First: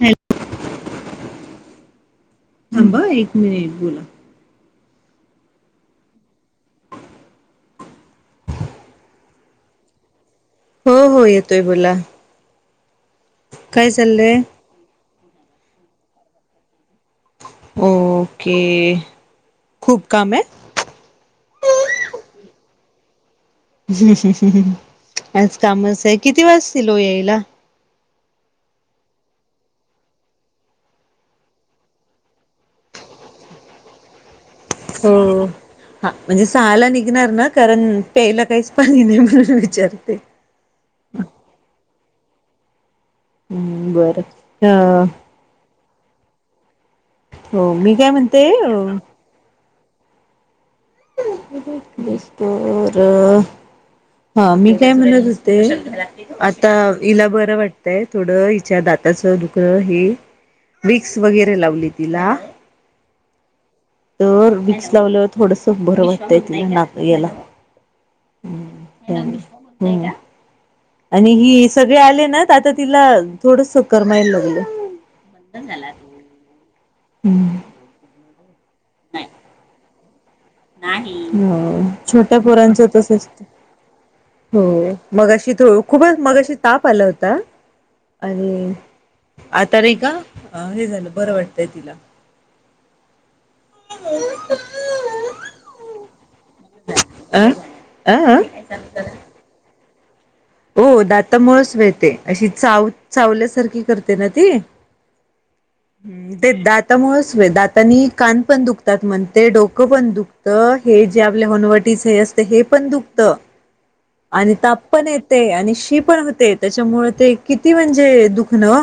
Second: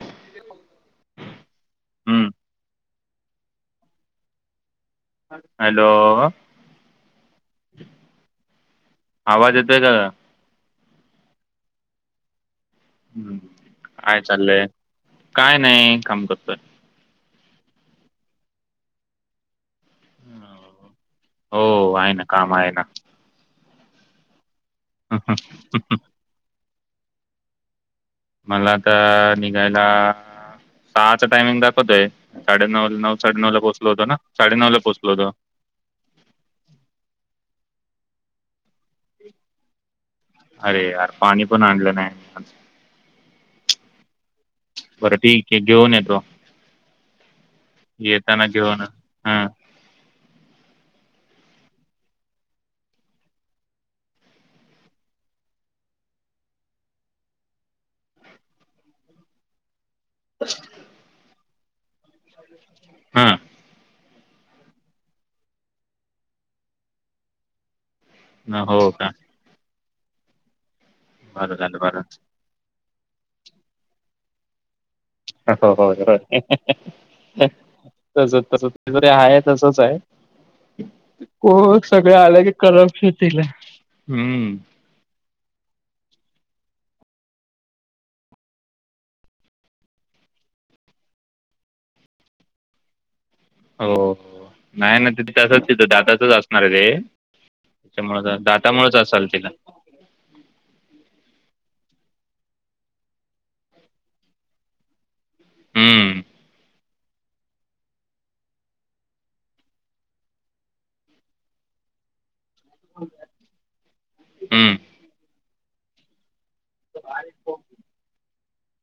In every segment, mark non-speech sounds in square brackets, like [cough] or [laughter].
हम [unintelligible] [inaudible] हम थांब एक मिनिट बोला. हॅलो. आवाज येतोय का? हो, हो येतोय बोला. हम्, काय चालेय काय नाही काम करतोय. ओके खूप काम हे? हो, आहे ना काम आहे ना. हम्मह आज कामच आहे किती वाजतील हो यायला? मला तर निघायला सहाच टायमिंग दाखवतेय साडेनऊ नऊ साडेनऊ ला पोचलो होतो ना साडेनऊ ला पोहोचलो होतो हो, हा म्हणजे सहाला निघणार ना कारण प्यायला काही पाणी नाही म्हणून विचारते. अरे यार पाणी पण आणलं नाही मी आज. हम्म बरं अ बरं ठीक आहे घेऊन ये तो हो मी काय येताना म्हणते घेऊन अ हा स्टोर हा मी काय म्हणत होते आता हिला बरं वाटतंय थोडं हिच्या दाता अस दुःख हे विक्स वगैरे लावली तिला हा तर विक्स लावल्यावर थोडंसं बरं वाटतंय तिला नाक याला हा हो का निंगा हम आणि बरं हि झालं सगळे बरं आले ना त्यात तिला थोडस करमायला लागलंय हो हो जरा हम्म तस तस आहे तसंच आहे नाही हो सगळे छोट्या आलं की पोरांचं तसच करप्शन असत हम्म. हो मगाशी तर खूपच मगाशी ताप आला होता. अरे आता रे का हे झालं बरं वाटतंय तिला हो नाही ना त तसंच तिथ दाताचच असणार आहे रे अं त्याच्यामुळ अ दातामुळेच असल तिला हो दाता मुळच वेळते अशी चाव चावल्यासारखी करते ना ती हम्म. हम्म ते दात दामुळेच दातांनी कान पण दुखतात म्हणते डोकं पण दुखतं हे जे आपल्या व्हनवटीच हे अस हे पण दुखत आणि हम्म. ताप पण येते आणि शी पण होते त्याच्यामुळ ते हो. किती म्हणजे दुखणं ओ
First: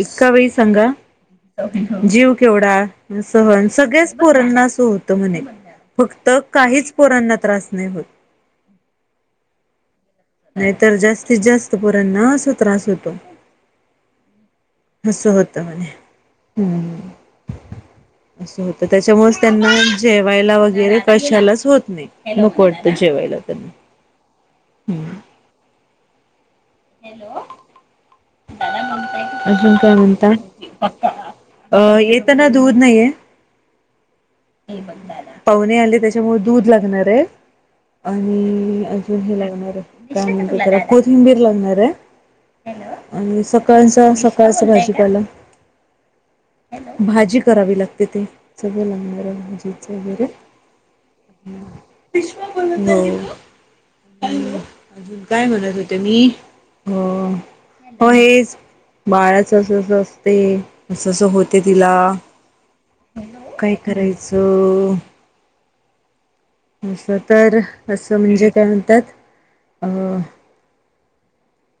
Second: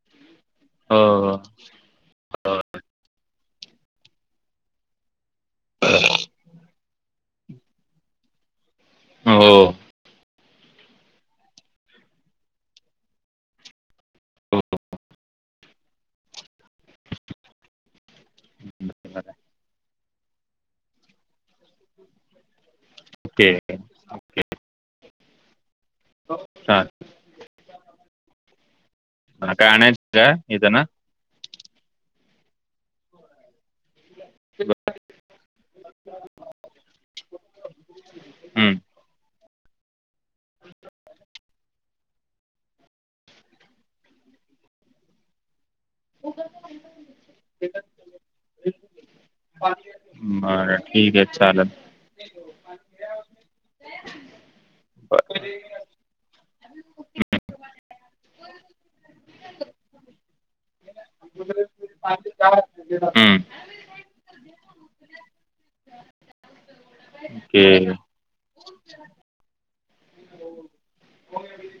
एका वेळी सांगा हो. जीव केवढा ह सगळ्याच पोरांना अस होत म्हणे फक्त काहीच पोरांना त्रास नाही होत. हो हो नाहीतर जास्तीत जास्त पोरांना असा त्रास होतो. अस होत म्हणे हम्म असं होतं त्याच्यामुळेच त्यांना जेवायला वगैरे कशालाच होत नाही नको जेवायला ओके. त्यांना हम् हो हॅलो मला अजुन काय आणायचं का म्हणता इथं ना? अ येताना दूध नाहीये पाहुणे आले त्याच्यामुळ दूध लागणार आहे [unintelligible] हम्म. आणि अजूनून [unintelligible] हे लावणार आहे त्यानंतर त्यारा कोथिंबीर लावणारय आणि सकाळच सकाळच भाजीपाला भाजी करावी लागते ते सगळं लागणार ज वगैरे [inaudible] बरं ठीक आहे चालेल. अजून बरं. काय म्हणत होते मी हो हो हेच बाळाच अस असते अस अस होते तिला हम्म सो [unintelligible] असं तर ओके. असं म्हणजे [unintelligible] म्हणत्यात अ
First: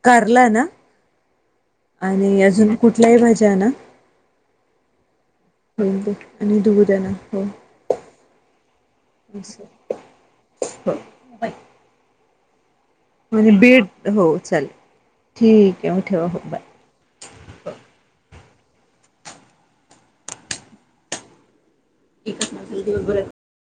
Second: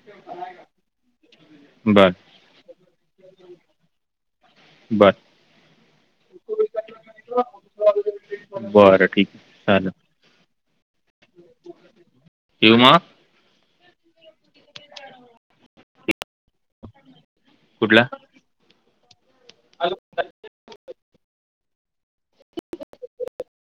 कारल ना [unintelligible] बर. आणि अजून कुठल्याही भाज्या ना बर. हो आणि धुऊ द ना हो बरं ठीक आहे. चालेल. च् [inaudible] किव म म्हणजे बीड हो चालेल ठीक आहे म ठेवा हो बाय अ [inaudible] इथंच मगमी दिवसभरत.